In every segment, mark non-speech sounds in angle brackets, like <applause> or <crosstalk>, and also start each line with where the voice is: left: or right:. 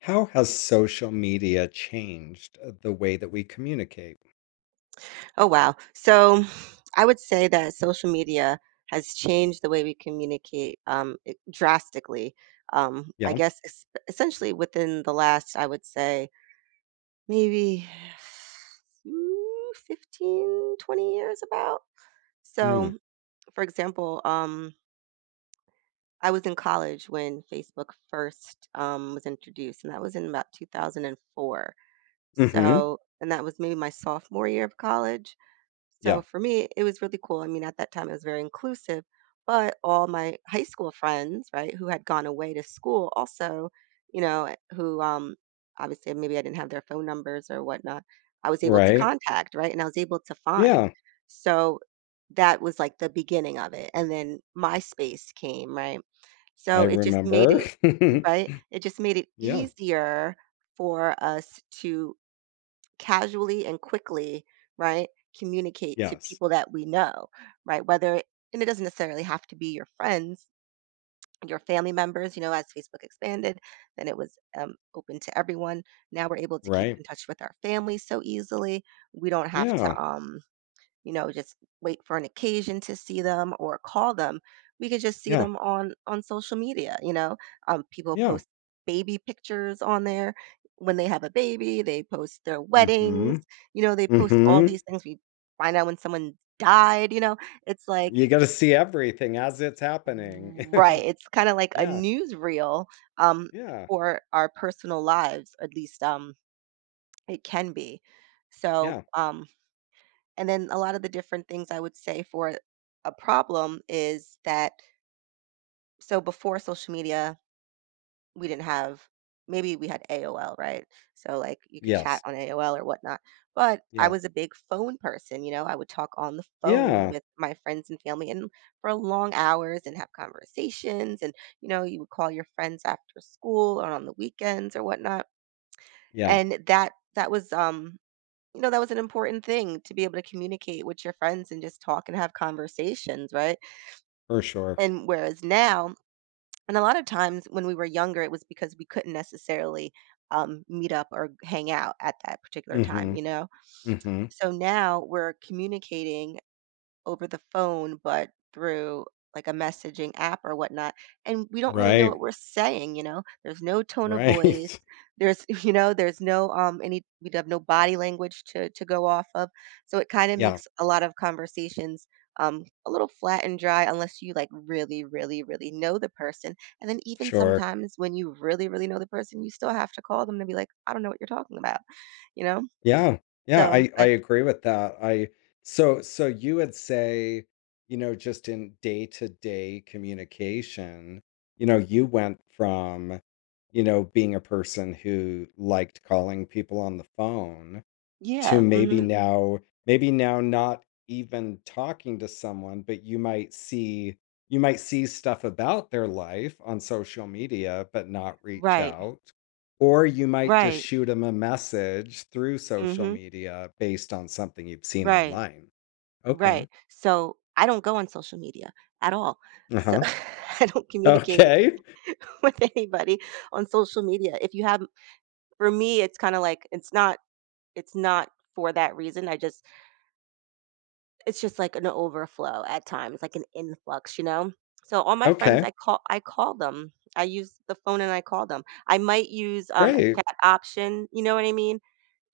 left: How has social media changed the way that we communicate?
right: Oh, wow. So I would say that social media has changed the way we communicate drastically. I
left: Yeah.
right: guess essentially within the last, I would say, maybe ooh, 15, 20 years about.
left: Mm.
right: So, for example, I was in college when Facebook first was introduced, and that was in about 2004.
left: Mhm.
right: So, and that was maybe my sophomore year of college. So
left: Yeah.
right: for me, it was really cool. I mean, at that time, it was very inclusive, but all my high school friends, right, who had gone away to school also, you know, eh, who obviously maybe I didn't have their phone numbers or whatnot, I was able to
left: Right.
right: contact, right, and I was able to find.
left: Yeah.
right: So that was like the beginning of it. And then MySpace came, right?
left: I
right: So it just made
left: remember.
right: right?
left: <laughs>
right: It just made it
left: Yeah.
right: easier for us to casually and quickly, right, communicate to
left: Yes.
right: people that we know, right? Whether and it doesn't necessarily have to be your friends, your family members. You know, as Facebook expanded, then it was open to everyone. Now we're able to keep
left: Right.
right: in touch with our family so easily. We don't have
left: Yeah.
right: to you know, just wait for an occasion to see them or call them. We could just see
left: Yeah.
right: them on social media, you know. People
left: Yeah.
right: post baby pictures on there when they have a baby, they post their weddings,
left: Mhm.
right: you know, they post all
left: Mhm.
right: these things. We find out when someone died, you know. It's like
left: You got to see everything as it's happening.
right: right, it's kind of
left: <laughs>
right: like a
left: Yeah.
right: newsreel um
left: Yeah.
right: for our personal lives, at least it can be. So,
left: Yeah.
right: um And then a lot of the different things I would say for a problem is that so before social media, we didn't have maybe we had AOL, right? So like you could chat
left: Yes.
right: on AOL or whatnot. But I
left: Yeah.
right: was a big phone person, you know, I would talk on the phone
left: Yeah.
right: with my friends and family and for long hours and have conversations. And, you know, you would call your friends after school or on the weekends or whatnot.
left: Yeah.
right: And that was you know, that was an important thing to be able to communicate with your friends and just talk and have conversations, right?
left: For sure.
right: And whereas now, and a lot of times when we were younger, it was because we couldn't necessarily meet up or hang out at that particular time,
left: Mhm.
right: you know?
left: Mhm.
right: So now we're communicating over the phone, but through like a messaging app or whatnot. And we don't really know what
left: Right.
right: we're saying, you know? There's no tone of voice.
left: Right. <laughs>
right: There's, <laughs> there's no any we have no body language to go off of. So it kind of
left: Yeah.
right: makes a lot of conversations a little flat and dry unless you like really, really, really know the person. And then even
left: Sure.
right: sometimes when you really, really know the person, you still have to call them to be like, I don't know what you're talking about, you know?
left: Yeah. Yeah,
right: So
left: I
right: I
left: agree with that. I so so you would say, you know, just in day-to-day communication, you know, you went from, you know, being a person who liked calling people on the phone to
right: yeah.
left: maybe now not even talking to someone, but you might see stuff about their life on social media but not reach
right: Right.
left: out, or you might just
right: Right.
left: shoot them a message through social
right: hmm
left: media based on something you've seen
right: Right,
left: online. Okay.
right: right. So I don't go on social media at all. So
left: Uh-huh.
right: <laughs> I don't communicate with
left: Okay.
right: <laughs> with anybody on social media. If you have, for me, it's kind of like it's not for that reason. I just it's just like an overflow at times, like an influx, you know. So all my friends,
left: Okay.
right: I call them. I use the phone and I call them. I might use a
left: Great.
right: chat option. You know what I mean?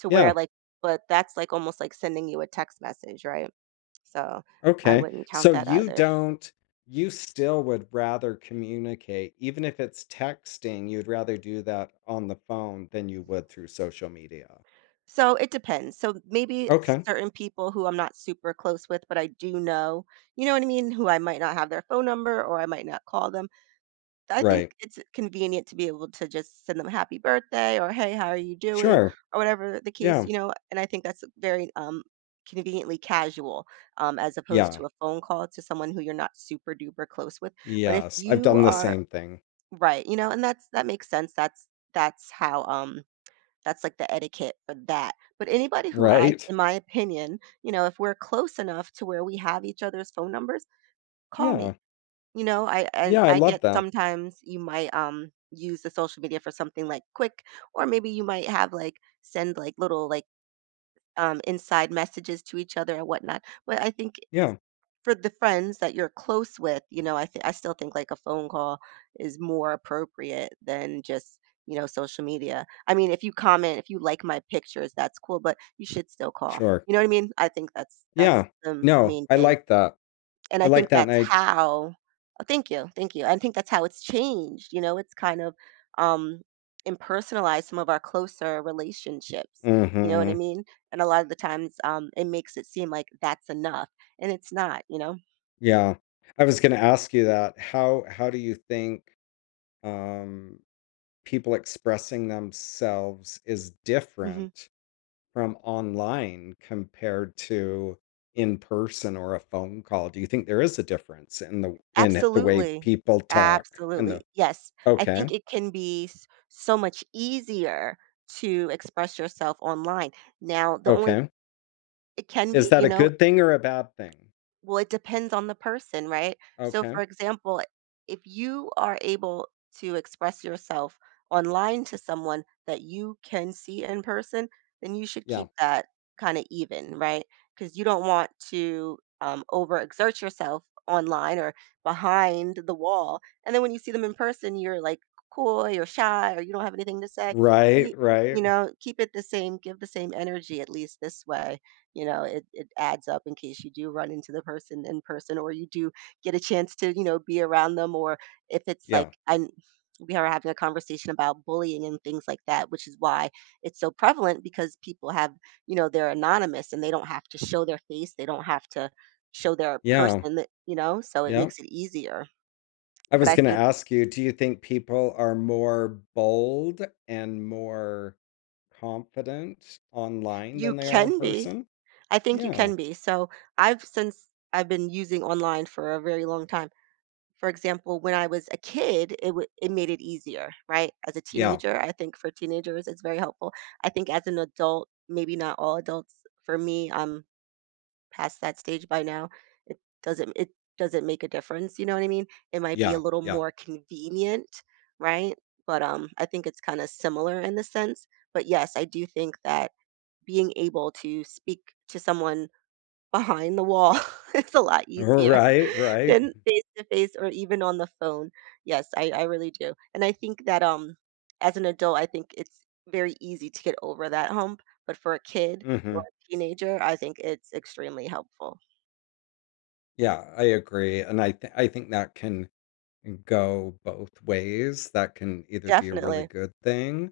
right: To where
left: Yeah.
right: like but that's like almost like sending you a text message, right? So I
left: Okay.
right: wouldn't count
left: So
right: that
left: you
right: either.
left: don't You still would rather communicate, even if it's texting, you'd rather do that on the phone than you would through social media.
right: So it depends. So maybe
left: Okay.
right: certain people who I'm not super close with, but I do know, you know what I mean, who I might not have their phone number or I might not call them. I think
left: Right.
right: it's convenient to be able to just send them happy birthday or hey, how are you doing
left: Sure.
right: or whatever the case,
left: Yeah.
right: you know, and I think that's very conveniently casual as opposed
left: Yeah.
right: to a phone call to someone who you're not super duper close with but if
left: Yes. I've
right: you
left: done the
right: are
left: same thing.
right: Right, you know, and that makes sense. That's how that's like the etiquette for that. But anybody who I
left: Right?
right: in my opinion, you know, if we're close enough to where we have each other's phone numbers, call
left: Yeah.
right: me.
left: Yeah, I
right: I
left: love
right: get
left: that.
right: sometimes you might use the social media for something like quick or maybe you might have like send like little like inside messages to each other and whatnot. But I think
left: Yeah.
right: for the friends that you're close with, you know, I still think like a phone call is more appropriate than just you know social media. I mean, if you comment, if you like my pictures, that's cool, but you should still call.
left: Sure.
right: You know what I mean? I think that's
left: Yeah.
right: the
left: No,
right: main
left: I
right: thing,
left: like that.
right: and
left: I
right: I
left: like
right: think
left: that and
right: that's
left: I
right: how. Oh, thank you, thank you. I think that's how it's changed. You know, it's kind of um impersonalized some of our closer relationships. You know what I
left: Mhm.
right: mean? And a lot of the times, it makes it seem like that's enough, and it's not. You know.
left: Yeah. I was going to ask you that. How do you think, um, people expressing themselves is
right: Mhm.
left: different from online compared to in person or a phone call? Do you think there is a difference in the way
right: Absolutely.
left: people talk and
right: Absolutely.
left: the
right: Yes. I think
left: okay,
right: it can be so much easier to express yourself online. Now, the only
left: okay.
right: it can be,
left: Is that
right: you
left: a
right: know,
left: good thing or a bad thing?
right: well, it depends on the person, right? So, for
left: Okay.
right: example, if you are able to express yourself online to someone that you can see in person, then you should
left: Yeah.
right: keep that kind of even, right? Because you don't want to overexert yourself online or behind the wall. And then when you see them in person, you're like coy or shy or you don't have anything to say. You,
left: Right,
right: you
left: right.
right: know, keep it the same, give the same energy at least this way you know it adds up in case you do run into the person in person or you do get a chance to you know be around them or if it's like
left: Yeah.
right: I we are having a conversation about bullying and things like that which is why it's so prevalent because people have you know they're anonymous and they don't have to show their face they don't have to show their
left: Yeah.
right: person that you know so it
left: Yeah.
right: makes it easier
left: I
right: but
left: was
right: I
left: going to
right: think
left: ask you, do you think people are more bold and more confident online
right: you
left: than they are in
right: can be
left: person?
right: I think you
left: Yeah.
right: can be so i've since I've been using online for a very long time. For example, when I was a kid, it made it easier, right? As a
left: Yeah.
right: teenager, I think for teenagers, it's very helpful. I think as an adult, maybe not all adults. For me, I'm past that stage by now. It doesn't make a difference. You know what I mean? It might be a
left: Yeah.
right: little
left: Yeah.
right: more convenient, right? But I think it's kind of similar in the sense. But yes, I do think that being able to speak to someone behind the wall <laughs> is a lot easier
left: Right. Right.
right: than face to face or even on the phone. Yes, I really do. And I think that as an adult, I think it's very easy to get over that hump. But for a kid or
left: Hmm.
right: a teenager, I think it's extremely helpful.
left: Yeah. I agree. And I think that can go both ways. That can either be a really
right: Definitely.
left: good thing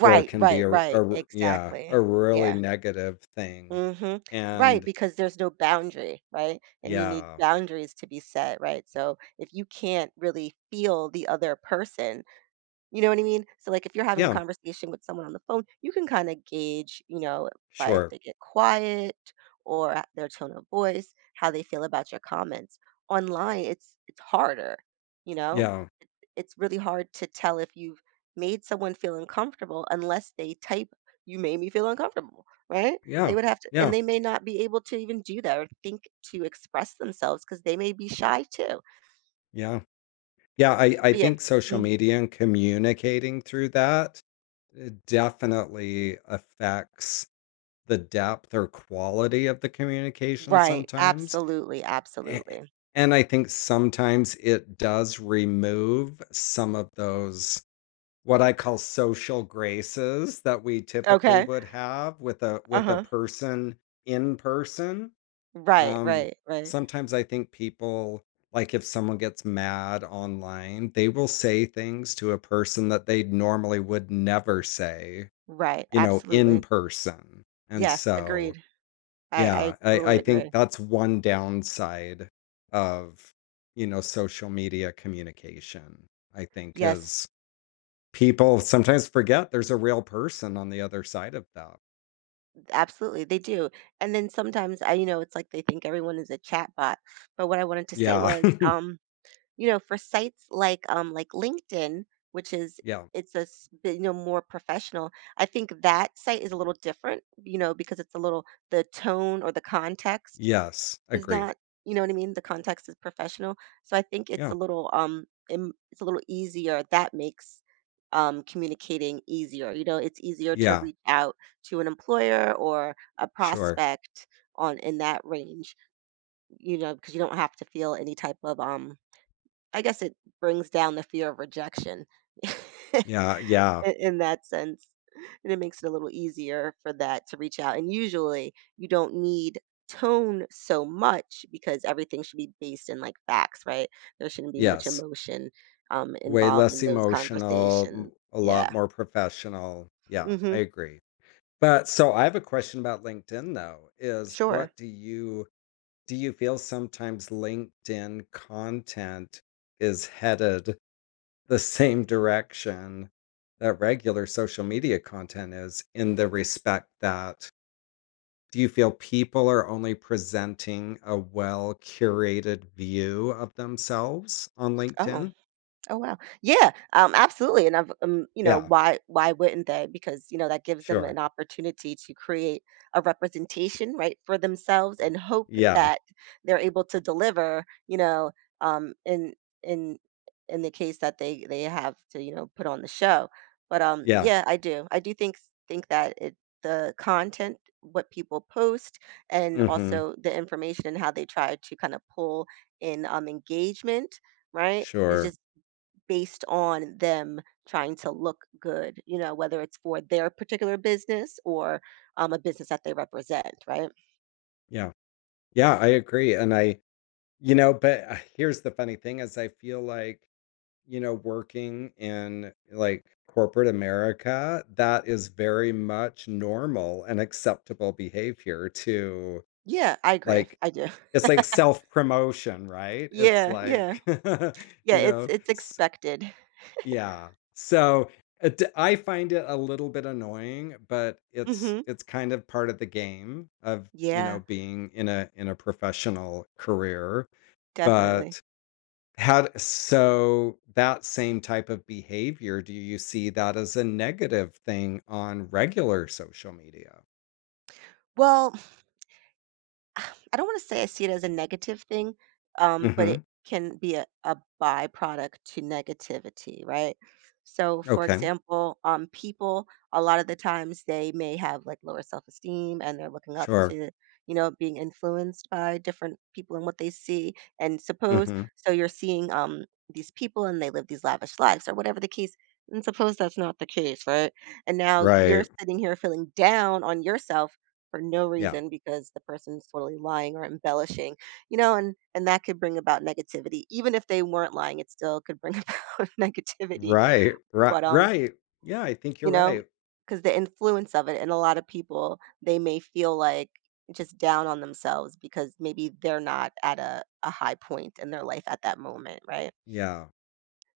left: or can be
right: right, right.
left: yeah,
right: Exactly.
left: a really
right: Yeah.
left: negative thing.
right: Mm-hmm. Right,
left: And
right: because there's no boundary, right? And you need
left: yeah.
right: boundaries to be set, right? So if you can't really feel the other person, you know what I mean? So, like, if you're having a
left: Yeah.
right: conversation with someone on the phone, you can kind of gauge, you know, by if
left: Sure.
right: they get quiet or their tone of voice, how they feel about your comments. Online, it's harder, you know?
left: Yeah.
right: It's really hard to tell if you've made someone feel uncomfortable unless they type, you made me feel uncomfortable, right? They
left: Yeah.
right: would have to, and
left: Yeah.
right: they may not be able to even do that or think to express themselves because they may be shy too.
left: Yeah. Yeah. I
right: But yeah.
left: think social
right: mm,
left: media and communicating through that, definitely affects the depth or quality of the communication
right: Right.
left: sometimes.
right: Absolutely.
left: A-
right: Absolutely.
left: And I think sometimes it does remove some of those what I call social graces that we typically
right: Okay.
left: would have with a
right: Uh-huh.
left: person in person.
right: Right,
left: Um,
right: right, right,
left: sometimes I think people, like if someone gets mad online, they will say things to a person that they normally would never say,
right: right,
left: you know, in
right: absolutely.
left: person. And
right: Yes,
left: so
right: agreed. I I
left: yeah, I
right: totally
left: I
right: agree.
left: think that's one downside of, you know, social media communication, I think,
right: Yes,
left: is people sometimes forget there's a real person on the other side of that.
right: absolutely, they do, and then sometimes I you know, it's like they think everyone is a chatbot, but what I wanted to say
left: Yeah.
right: was,
left: <laughs>
right: you know, for sites like LinkedIn, which is
left: Yeah.
right: it's a s bit, you know, more professional, I think that site is a little different, you know, because it's a little the tone or the context
left: Yes,
right: is
left: agreed.
right: not you know what I mean? The context is professional. So I think it's a
left: Yeah.
right: little it's a little easier. That makes communicating easier. You know, it's easier to
left: Yeah,
right: reach out to an employer or a
left: sure.
right: prospect on in that range, you know, because you don't have to feel any type of I guess it brings down the fear of rejection <laughs> I
left: Yeah, yeah.
right: in that sense, and it makes it a little easier for that to reach out, and usually, you don't need tone so much because everything should be based in, like, facts, right? There shouldn't be much
left: Yes.
right: emotion,
left: Way
right: involved
left: less
right: in those
left: emotional,
right: conversations.
left: a
right: Yeah.
left: lot more professional. Yeah, I
right: Mhm.
left: agree. But so I have a question about LinkedIn though, is
right: Sure.
left: what do you do you feel sometimes LinkedIn content is headed <laughs> the same direction that regular social media content is, in the respect that do you feel people are only presenting a well curated view of themselves on
right: Oh.
left: LinkedIn?
right: Oh, wow. Yeah, absolutely, and I've you know,
left: Yeah,
right: why wouldn't they? Because, you know, that gives them an
left: sure.
right: opportunity to create a representation, right, for themselves and hope
left: Yeah,
right: that they're able to deliver, you know, um, in in in the case that they have to, you know, put on the show. But
left: yeah.
right: yeah, I do. I do think that it the content, what people post, and
left: Hmm.
right: also the information and how they try to kind of pull in engagement, right, is
left: Sure.
right: just based on them trying to look good, you know, whether it's for their particular business or a business that they represent, right?
left: Yeah. Yeah, I agree. And I, you know, but, here's the funny thing is I feel like, you know, working in like corporate America, that is very much normal and acceptable behavior to,
right: Yeah, I agree.
left: like,
right: I do. <laughs>
left: it's like self-promotion, right? It's
right: Yeah, yeah.
left: like, <laughs>
right: Yeah,
left: you
right: it's
left: know,
right: it's expected.
left: yeah. So it, I find it a little bit annoying, but it's
right: Mhm.
left: it's kind of part of the game of, you
right: Yeah,
left: know, being in a professional career.
right: definitely.
left: But how d so that same type of behavior, do you see that as a negative thing on regular social media?
right: Well, <sighs> I don't want to say I see it as a negative thing, but it
left: Mhm.
right: can be a byproduct to negativity, right? So, for
left: Okay.
right: example, people a lot of the times they may have like lower self esteem and they're looking up
left: Sure.
right: to, you know, being influenced by different people and what they see. And suppose
left: Mhm.
right: so you're seeing these people and they live these lavish lives or whatever the case. And suppose that's not the case, right? And now you're
left: Right.
right: sitting here feeling down on yourself for no
left: Yeah.
right: reason because the person's totally lying or embellishing, you know, and that could bring about negativity. Even if they weren't lying, it still could bring <laughs> about negativity.
left: Right. Right.
right: But
left: Right. Yeah, I think you're
right: you know,
left: right.
right: because the influence of it, and a lot of people they may feel like just down on themselves because maybe they're not at a high point in their life at that moment, right?
left: Yeah.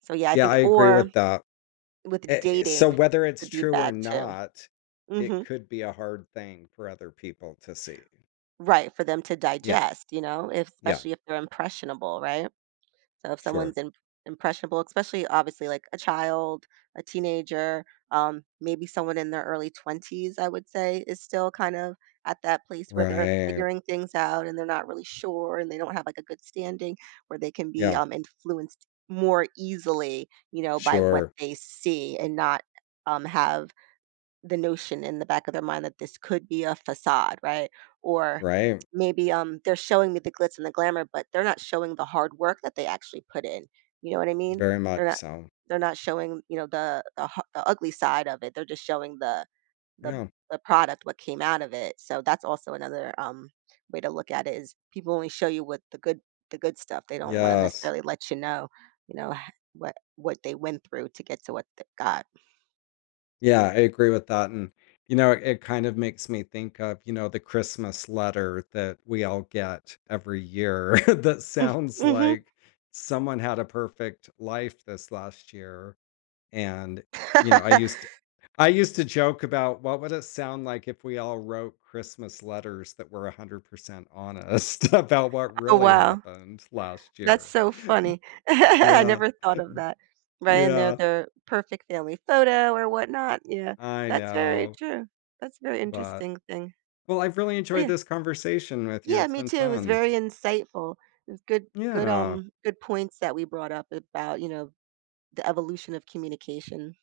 right: So yeah, I
left: Yeah,
right: think
left: I agree
right: or
left: with that.
right: with
left: Eh eh, so
right: dating
left: whether
right: could
left: it's
right: be
left: true or
right: bad too.
left: not,
right: Hmm
left: it could be a hard thing for other people to see.
right: Right, for them to
left: Yeah.
right: digest, you know, if,
left: Yeah.
right: especially if they're impressionable, right? So if
left: Sure.
right: someone's im- impressionable, especially obviously like a child, a teenager, maybe someone in their early 20s, I would say, is still kind of at that place where they're
left: Right.
right: figuring things out and they're not really sure and they don't have like a good standing where they can be
left: Yeah.
right: influenced more easily, you know, by what
left: Sure.
right: they see and not have the notion in the back of their mind that this could be a facade, right? Or
left: Right.
right: maybe they're showing me the glitz and the glamour, but they're not showing the hard work that they actually put in. You know what I mean?
left: Very
right: They're
left: much
right: not
left: so.
right: they're not showing you know the ugly side of it. They're just showing the
left: Yeah.
right: the product what came out of it. So that's also another way to look at it is people only show you what the good stuff. They don't want to
left: Yes.
right: necessarily let you know, h- what they went through to get to what they got.
left: Yeah, I agree with that, and, you know, it kind of makes me think of, you know, the Christmas letter that we all get every year <laughs> that sounds like
right: <laughs>
left: someone had a perfect life this last year, and, you know,
right: mhm. <laughs>
left: I used to joke about what would it sound like if we all wrote Christmas letters that were 100% honest <laughs> about what
right: Oh,
left: really
right: wow.
left: happened last
right: That's
left: year.
right: so
left: <laughs>
right: funny. <laughs> I
left: Yeah.
right: never thought of that. Right, and they're
left: Yeah,
right: the perfect family photo or whatnot. Yeah,
left: I
right: that's very
left: know,
right: true. That's a very
left: but
right: interesting thing.
left: well, I've really
right: But
left: enjoyed
right: yeah,
left: this conversation with you.
right: yeah,
left: It's
right: me
left: been
right: too. It was
left: fun.
right: very insightful. It was
left: Yeah.
right: good points that we brought up about, you know, the evolution of communication.